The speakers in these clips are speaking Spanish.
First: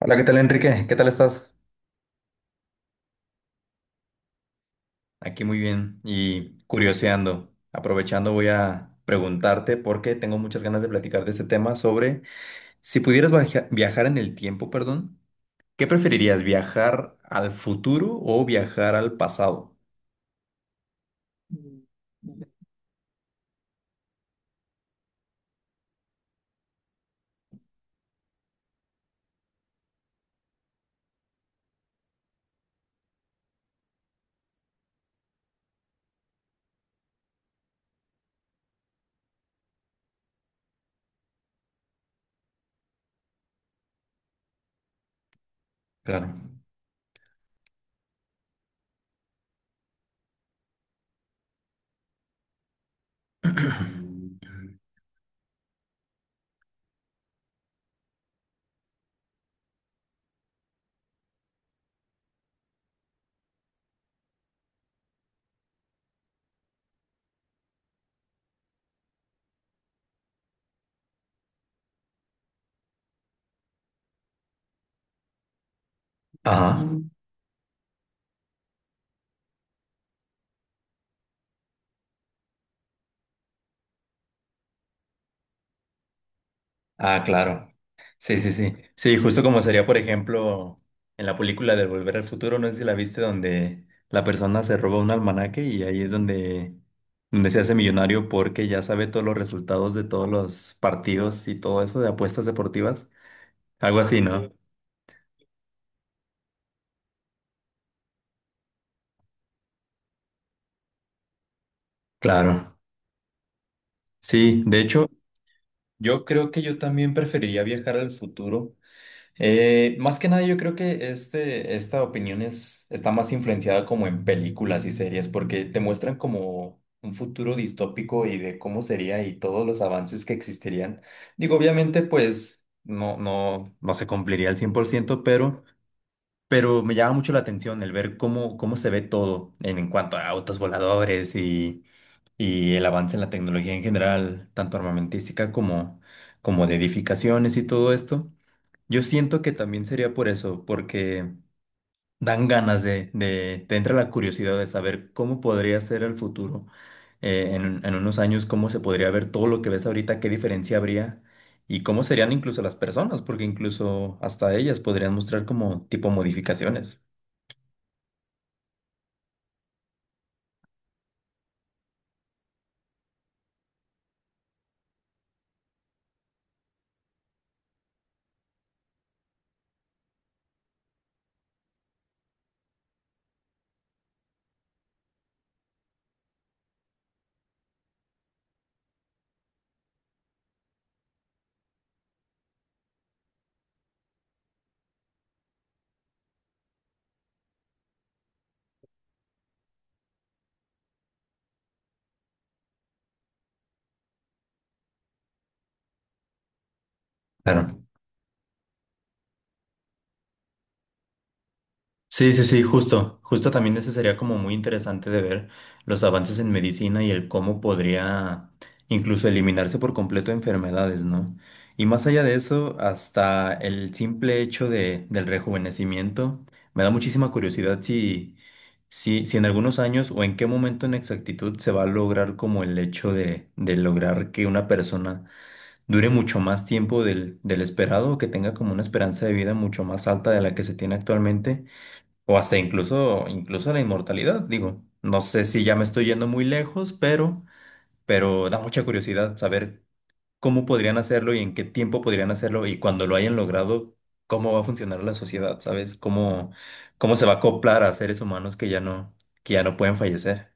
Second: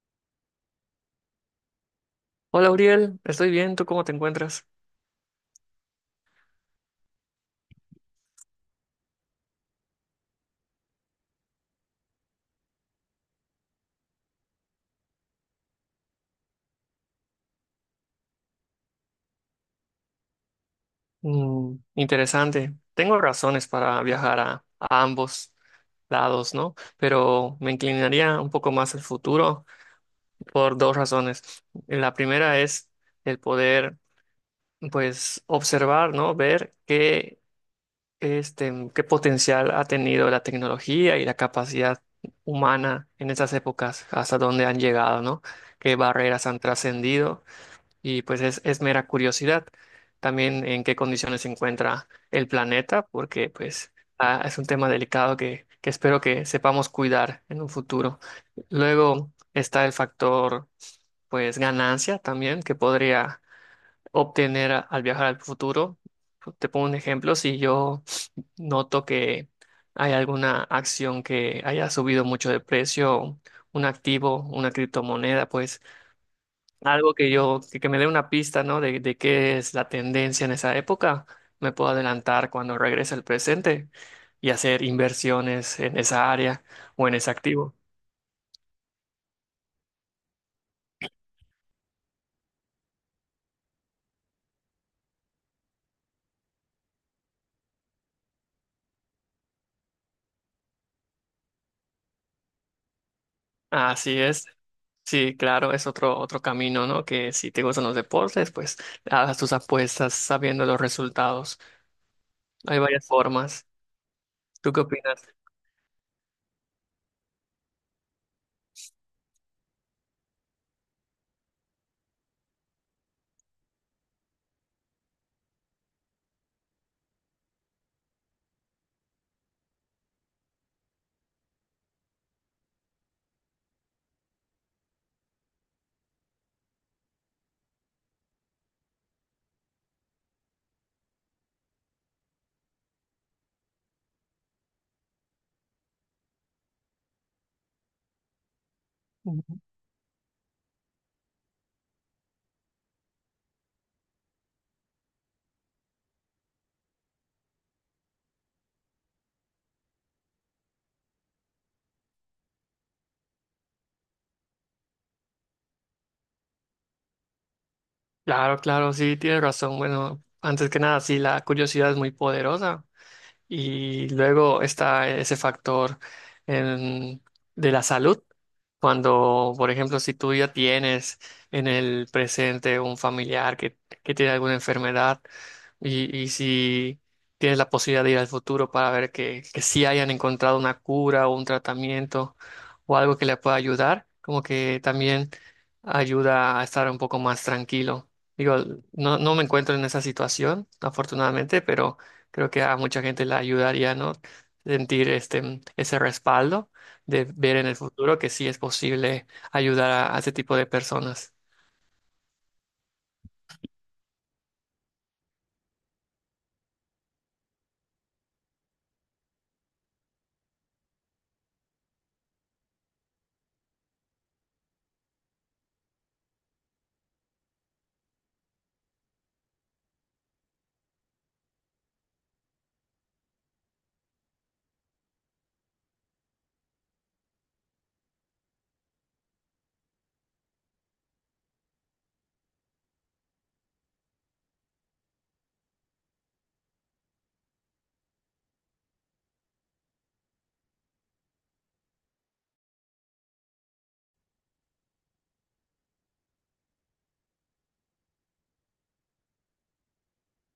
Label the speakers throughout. Speaker 1: Hola, ¿qué tal, Enrique? ¿Qué tal estás?
Speaker 2: Hola Uriel, estoy bien, ¿tú cómo te encuentras?
Speaker 1: Aquí muy bien y curioseando. Aprovechando voy a preguntarte porque tengo muchas ganas de platicar de este tema sobre si pudieras viajar en el tiempo, perdón, ¿qué preferirías, viajar al futuro o viajar al pasado?
Speaker 2: Interesante. Tengo razones para viajar a ambos lados, ¿no? Pero me inclinaría un poco más al futuro por dos razones. La primera es el poder, pues, observar, ¿no? Ver qué, qué potencial ha tenido la tecnología y la capacidad humana en esas épocas, hasta dónde han llegado, ¿no? Qué
Speaker 1: Claro.
Speaker 2: barreras han trascendido y pues es mera curiosidad. También en qué condiciones se encuentra el planeta, porque pues es un tema delicado que espero que sepamos cuidar en un futuro. Luego está el factor pues ganancia también que podría obtener al viajar al futuro. Te pongo un ejemplo, si yo noto que hay alguna acción que haya subido mucho de precio, un activo, una criptomoneda, pues
Speaker 1: Ajá.
Speaker 2: algo que me dé una pista, ¿no? De qué es la tendencia en esa época, me puedo adelantar cuando regrese al presente y hacer inversiones en esa área o en
Speaker 1: Ah,
Speaker 2: ese
Speaker 1: claro.
Speaker 2: activo.
Speaker 1: Sí, sí, sí. Sí, justo como sería, por ejemplo, en la película de Volver al Futuro, no sé si la viste, donde la persona se roba un almanaque y ahí es donde, donde se hace millonario porque ya sabe todos los resultados de todos los partidos y todo eso de apuestas deportivas. Algo
Speaker 2: Así
Speaker 1: así,
Speaker 2: es.
Speaker 1: ¿no?
Speaker 2: Sí, claro, es otro camino, ¿no? Que si te gustan los deportes, pues hagas tus apuestas sabiendo los resultados.
Speaker 1: Claro.
Speaker 2: Hay varias formas.
Speaker 1: Sí,
Speaker 2: ¿Tú
Speaker 1: de
Speaker 2: qué
Speaker 1: hecho,
Speaker 2: opinas?
Speaker 1: yo creo que yo también preferiría viajar al futuro. Más que nada, yo creo que esta opinión es, está más influenciada como en películas y series, porque te muestran como un futuro distópico y de cómo sería y todos los avances que existirían. Digo, obviamente, pues no se cumpliría al 100%, pero me llama mucho la atención el ver cómo, cómo se ve todo en cuanto a autos voladores y el avance en la tecnología en general, tanto armamentística como, como de edificaciones y todo esto. Yo siento que
Speaker 2: Ujú.
Speaker 1: también sería por eso, porque dan ganas te entra la curiosidad de saber cómo podría ser el futuro, en unos años, cómo se podría ver todo lo que ves ahorita, qué diferencia habría y cómo serían incluso las personas, porque incluso hasta ellas podrían mostrar como tipo modificaciones.
Speaker 2: Claro, claro, sí, tienes razón. Bueno, antes que nada, sí, la curiosidad es muy poderosa. Y luego está ese factor em, de la salud. Cuando, por ejemplo, si tú ya tienes en el presente un familiar que tiene alguna enfermedad y si tienes la posibilidad de ir al futuro para ver que sí hayan encontrado una cura o un tratamiento o algo que le pueda ayudar, como que también ayuda a estar un poco más tranquilo. Digo, no, no me encuentro en esa situación, afortunadamente. Creo que a mucha gente le ayudaría, ¿no? Sentir este, ese respaldo de ver en el
Speaker 1: Claro.
Speaker 2: futuro que sí es posible ayudar a ese tipo de personas.
Speaker 1: Sí, sí, sí, justo, justo también ese sería como muy interesante de ver los avances en medicina y el cómo podría incluso eliminarse por completo enfermedades, ¿no? Y más allá de eso, hasta el simple hecho de, del rejuvenecimiento, me da muchísima curiosidad si en algunos años o en qué momento en exactitud se va a lograr como el hecho de lograr que una persona dure mucho más tiempo del, del esperado o que tenga como una esperanza de vida mucho más alta de la que se tiene actualmente o incluso la inmortalidad, digo. No sé si ya me estoy yendo muy lejos, pero da mucha curiosidad saber cómo podrían hacerlo y en qué tiempo podrían hacerlo y cuando lo hayan logrado, cómo va a funcionar la sociedad, ¿sabes? Cómo, cómo se va a acoplar a seres humanos que ya no pueden fallecer.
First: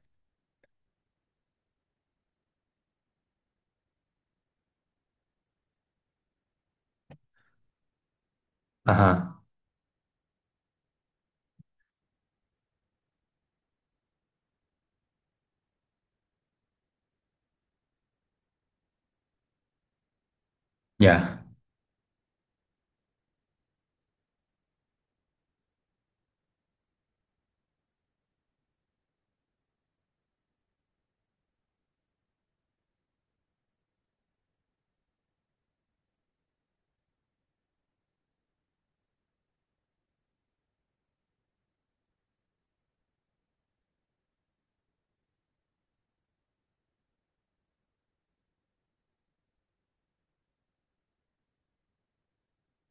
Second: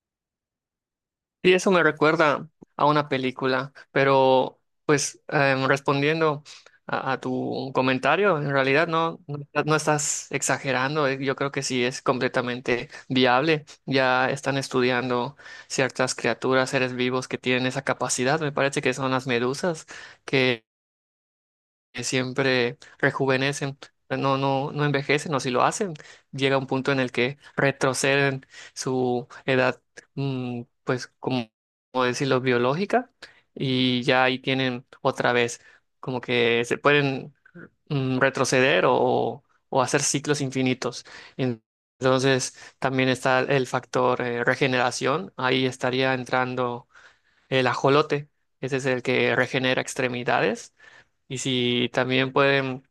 Speaker 2: Y eso me recuerda a una película, pero pues respondiendo a tu comentario, en realidad
Speaker 1: Ajá,
Speaker 2: no, no, no estás exagerando, yo creo que sí es completamente viable. Ya están estudiando ciertas criaturas, seres vivos que tienen esa capacidad, me parece que son las medusas que
Speaker 1: ya.
Speaker 2: que siempre rejuvenecen, no, no, no envejecen, o si lo hacen, llega un punto en el que retroceden su edad, pues como decirlo, biológica, y ya ahí tienen otra vez, como que se pueden retroceder o hacer ciclos infinitos. En- Entonces también está el factor regeneración, ahí estaría entrando el ajolote, ese es el que regenera extremidades y si también pueden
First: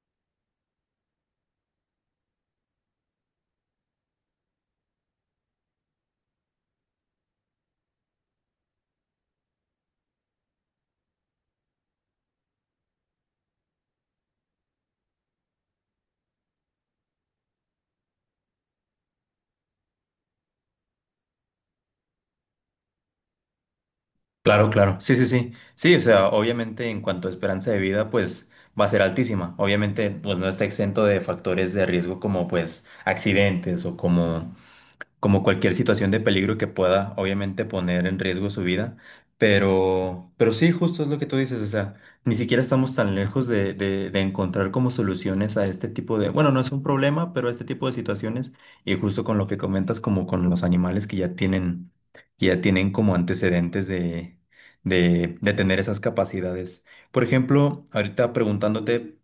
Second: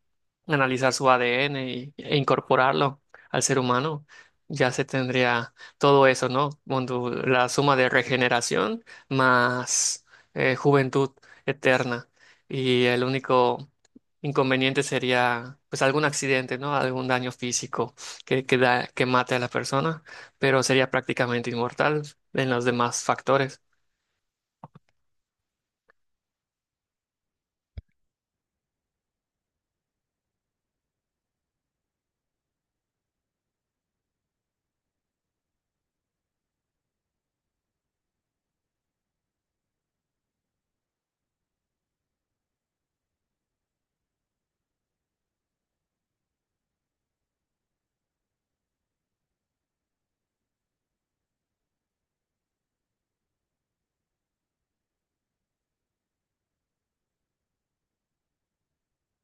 Speaker 2: analizar su ADN e incorporarlo al ser humano, ya se tendría todo eso, ¿no? Cuando la suma de regeneración más juventud eterna. Y el único inconveniente sería pues algún accidente, ¿no? Algún daño físico que mate a la persona, pero sería prácticamente inmortal en los demás factores.
Speaker 1: Claro, claro. Sí, sí, sí. Sí, o sea, obviamente en cuanto a esperanza de vida, pues va a ser altísima. Obviamente, pues no está exento de factores de riesgo como pues accidentes o como como cualquier situación de peligro que pueda, obviamente, poner en riesgo su vida. Pero sí, justo es lo que tú dices, o sea, ni siquiera estamos tan lejos de encontrar como soluciones a este tipo de, bueno, no es un problema, pero a este tipo de situaciones, y justo con lo que comentas, como con los animales que ya tienen como antecedentes de tener esas capacidades. Por ejemplo, ahorita preguntándote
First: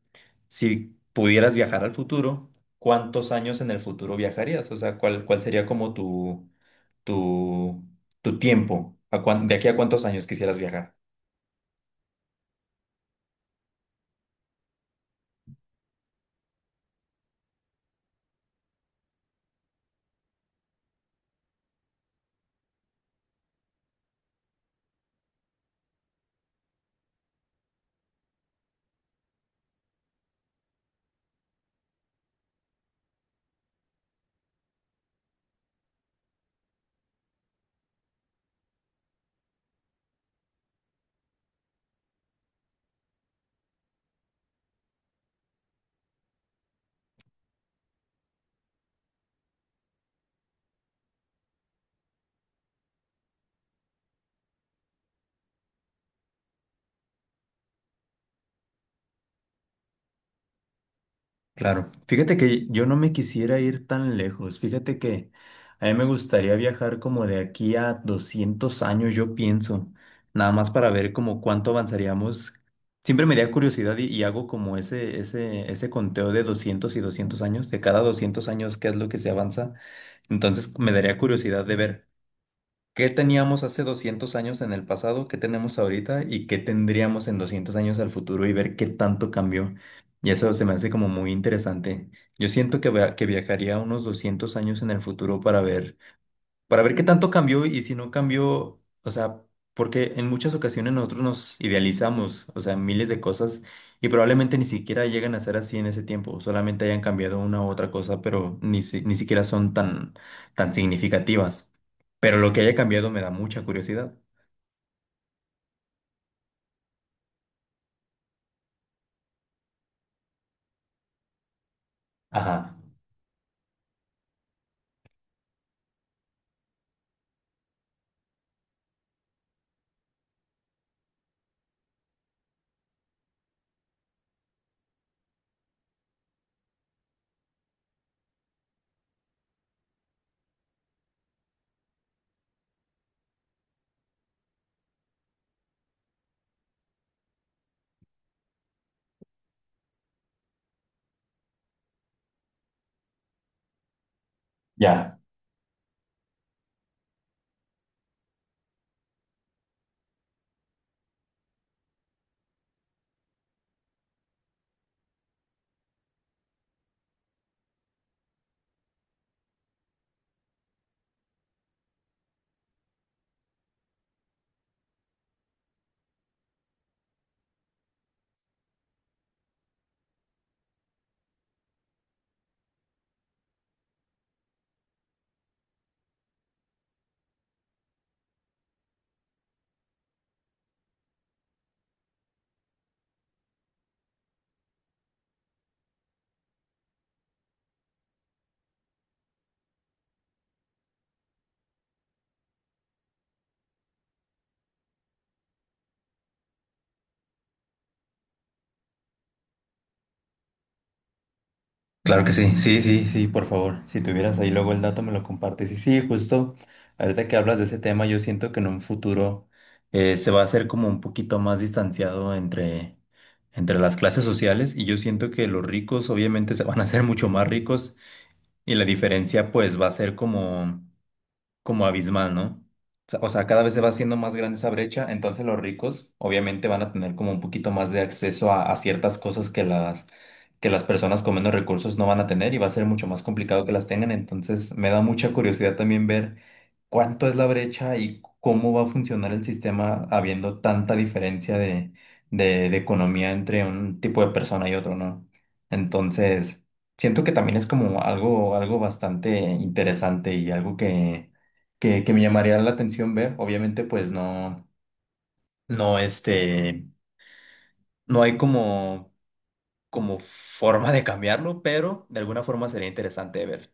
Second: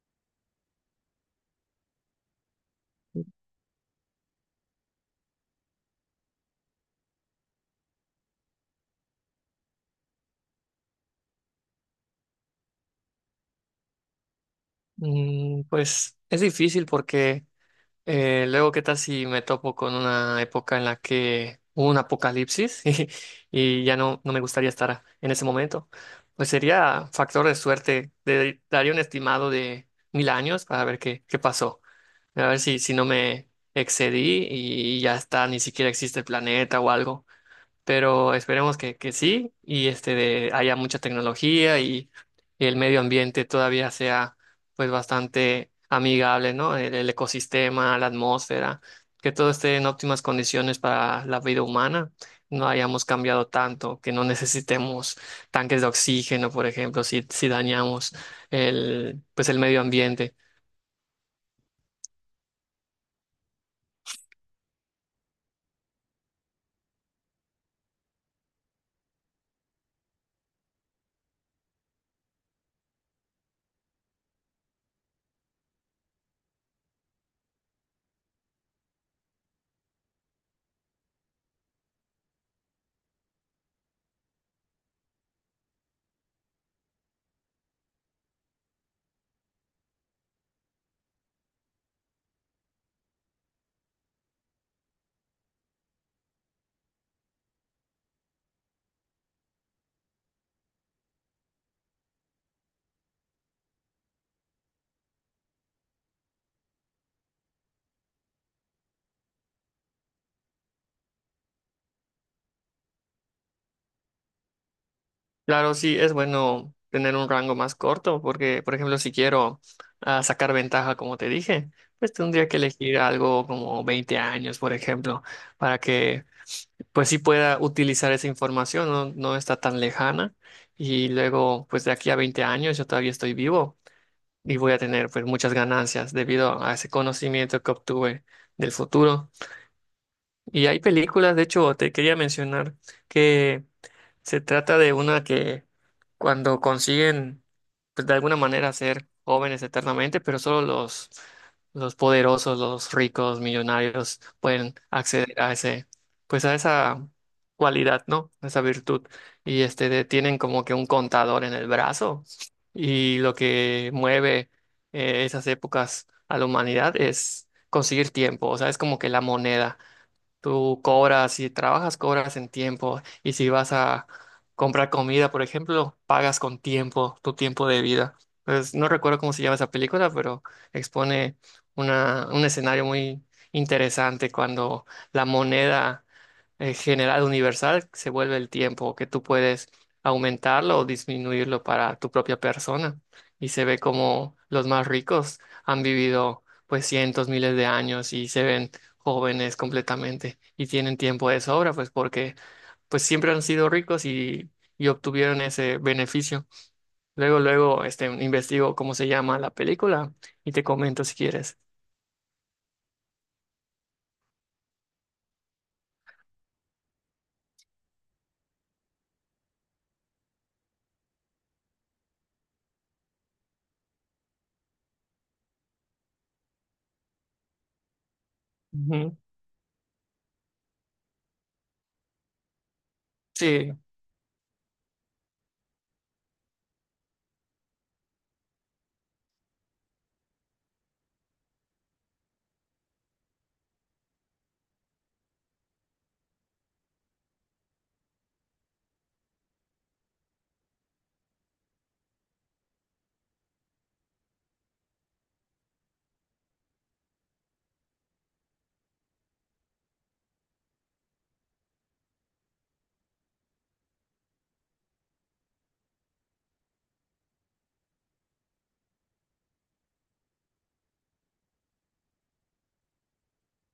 Speaker 1: si pudieras viajar al futuro, ¿cuántos años en el futuro viajarías? O sea, ¿cuál, cuál sería como tu, tu tiempo? ¿A de aquí a cuántos años quisieras viajar?
Speaker 2: Pues es difícil porque luego, ¿qué tal si me topo con una época en la que hubo un apocalipsis y ya no, no me gustaría estar en ese momento? Pues sería factor de suerte. Daría un estimado de 1000 años para ver qué pasó. A ver si no me excedí y ya está, ni siquiera existe el planeta o algo, pero esperemos que sí y haya mucha tecnología y el medio ambiente todavía sea pues bastante amigable, ¿no? El ecosistema, la atmósfera, que todo esté en óptimas condiciones para la vida humana, no hayamos cambiado tanto, que no necesitemos tanques de oxígeno, por ejemplo, si dañamos el medio ambiente.
Speaker 1: Claro, fíjate que yo no me quisiera ir tan lejos, fíjate que a mí me gustaría viajar como de aquí a 200 años, yo pienso, nada más para ver como cuánto avanzaríamos. Siempre me da curiosidad y hago como ese conteo de 200 y 200 años, de cada 200 años qué es lo que se avanza. Entonces me daría curiosidad de ver. ¿Qué teníamos hace 200 años en el pasado? ¿Qué tenemos ahorita? ¿Y qué tendríamos en 200 años al futuro? Y ver qué tanto cambió. Y eso se me hace como muy interesante. Yo siento que, que viajaría unos 200 años en el futuro para ver qué tanto cambió y si no cambió, o sea, porque en muchas ocasiones nosotros nos idealizamos, o sea, miles de cosas y probablemente ni siquiera llegan a ser así en ese tiempo, solamente hayan cambiado una u otra cosa, pero ni, ni siquiera son tan, tan significativas. Pero lo que haya cambiado me da mucha curiosidad.
Speaker 2: Claro, sí, es bueno tener un rango más corto porque, por ejemplo, si quiero sacar ventaja, como te dije, pues tendría que
Speaker 1: Ajá,
Speaker 2: elegir algo como 20 años, por ejemplo, para que pues sí pueda utilizar esa información, no, no está tan lejana y luego pues de aquí a 20 años yo todavía estoy vivo y voy a tener pues muchas ganancias debido a ese conocimiento que obtuve del futuro. Y hay películas, de hecho, te quería mencionar que se trata de una que cuando consiguen, pues de alguna manera ser jóvenes eternamente, pero solo los poderosos, los ricos, millonarios pueden
Speaker 1: ya.
Speaker 2: acceder a ese, pues a esa cualidad, ¿no? A esa virtud. Y tienen como que un contador en el brazo y lo que mueve esas épocas a la humanidad es conseguir tiempo, o sea, es como que la moneda. Tú cobras, si trabajas, cobras en tiempo. Y si vas a comprar comida, por ejemplo, pagas con tiempo, tu tiempo de vida. Pues no recuerdo cómo se llama esa película, pero expone una, un escenario muy interesante cuando la moneda general universal se vuelve el tiempo, que tú puedes aumentarlo o disminuirlo para tu propia persona. Y se ve como los más ricos han vivido pues cientos, miles de años y se ven jóvenes completamente y tienen tiempo de sobra, pues porque pues siempre han sido ricos y obtuvieron ese beneficio. Luego, luego, investigo cómo se llama la película y te comento si quieres.
Speaker 1: Claro que sí, sí, sí, sí, por favor. Si tuvieras ahí luego el dato, me lo compartes. Y sí, justo ahorita que hablas de ese tema, yo siento que en un futuro se va a hacer como un poquito más distanciado entre, entre las clases sociales y yo siento que los ricos obviamente se van a hacer mucho más ricos y la
Speaker 2: Ujú.
Speaker 1: diferencia pues va a ser como como abismal, ¿no? O sea, cada
Speaker 2: Sí,
Speaker 1: vez se va haciendo más grande esa brecha, entonces los ricos obviamente van a tener como un poquito más de acceso a ciertas cosas que las personas con menos recursos no van a tener y va a ser mucho más complicado que las tengan, entonces me da mucha curiosidad también ver cuánto es la brecha y cómo va a funcionar el sistema habiendo tanta diferencia de economía entre un tipo de persona y otro, ¿no? Entonces, siento que también es como algo, algo bastante interesante y algo que me llamaría la atención ver. Obviamente, pues no, no, no hay como, como forma de cambiarlo, pero de alguna forma sería interesante de ver.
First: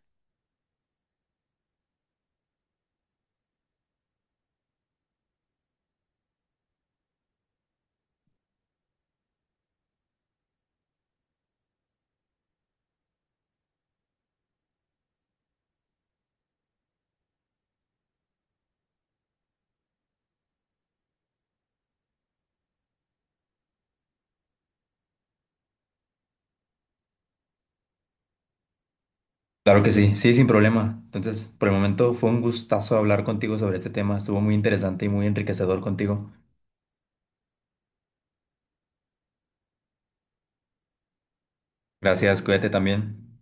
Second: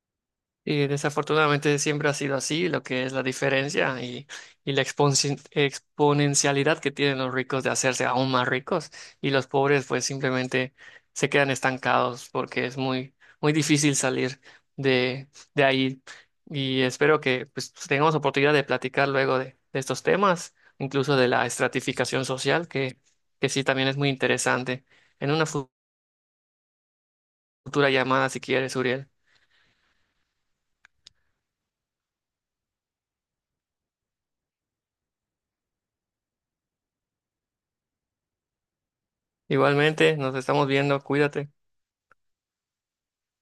Speaker 2: y desafortunadamente siempre ha sido así, lo que es la diferencia y la exponencialidad que tienen los ricos de hacerse aún más ricos y los pobres pues simplemente se quedan estancados porque es muy, muy difícil salir de, de ahí. Y espero que pues tengamos oportunidad de platicar luego de estos temas, incluso de la estratificación social, que sí también es muy interesante, en una futura llamada si quieres, Uriel.
Speaker 1: Claro que sí, sí, sin problema. Entonces, por el momento fue un gustazo hablar contigo sobre este tema. Estuvo muy interesante y muy enriquecedor contigo.
Speaker 2: Igualmente, nos estamos viendo, cuídate.
Speaker 1: Gracias, cuídate también.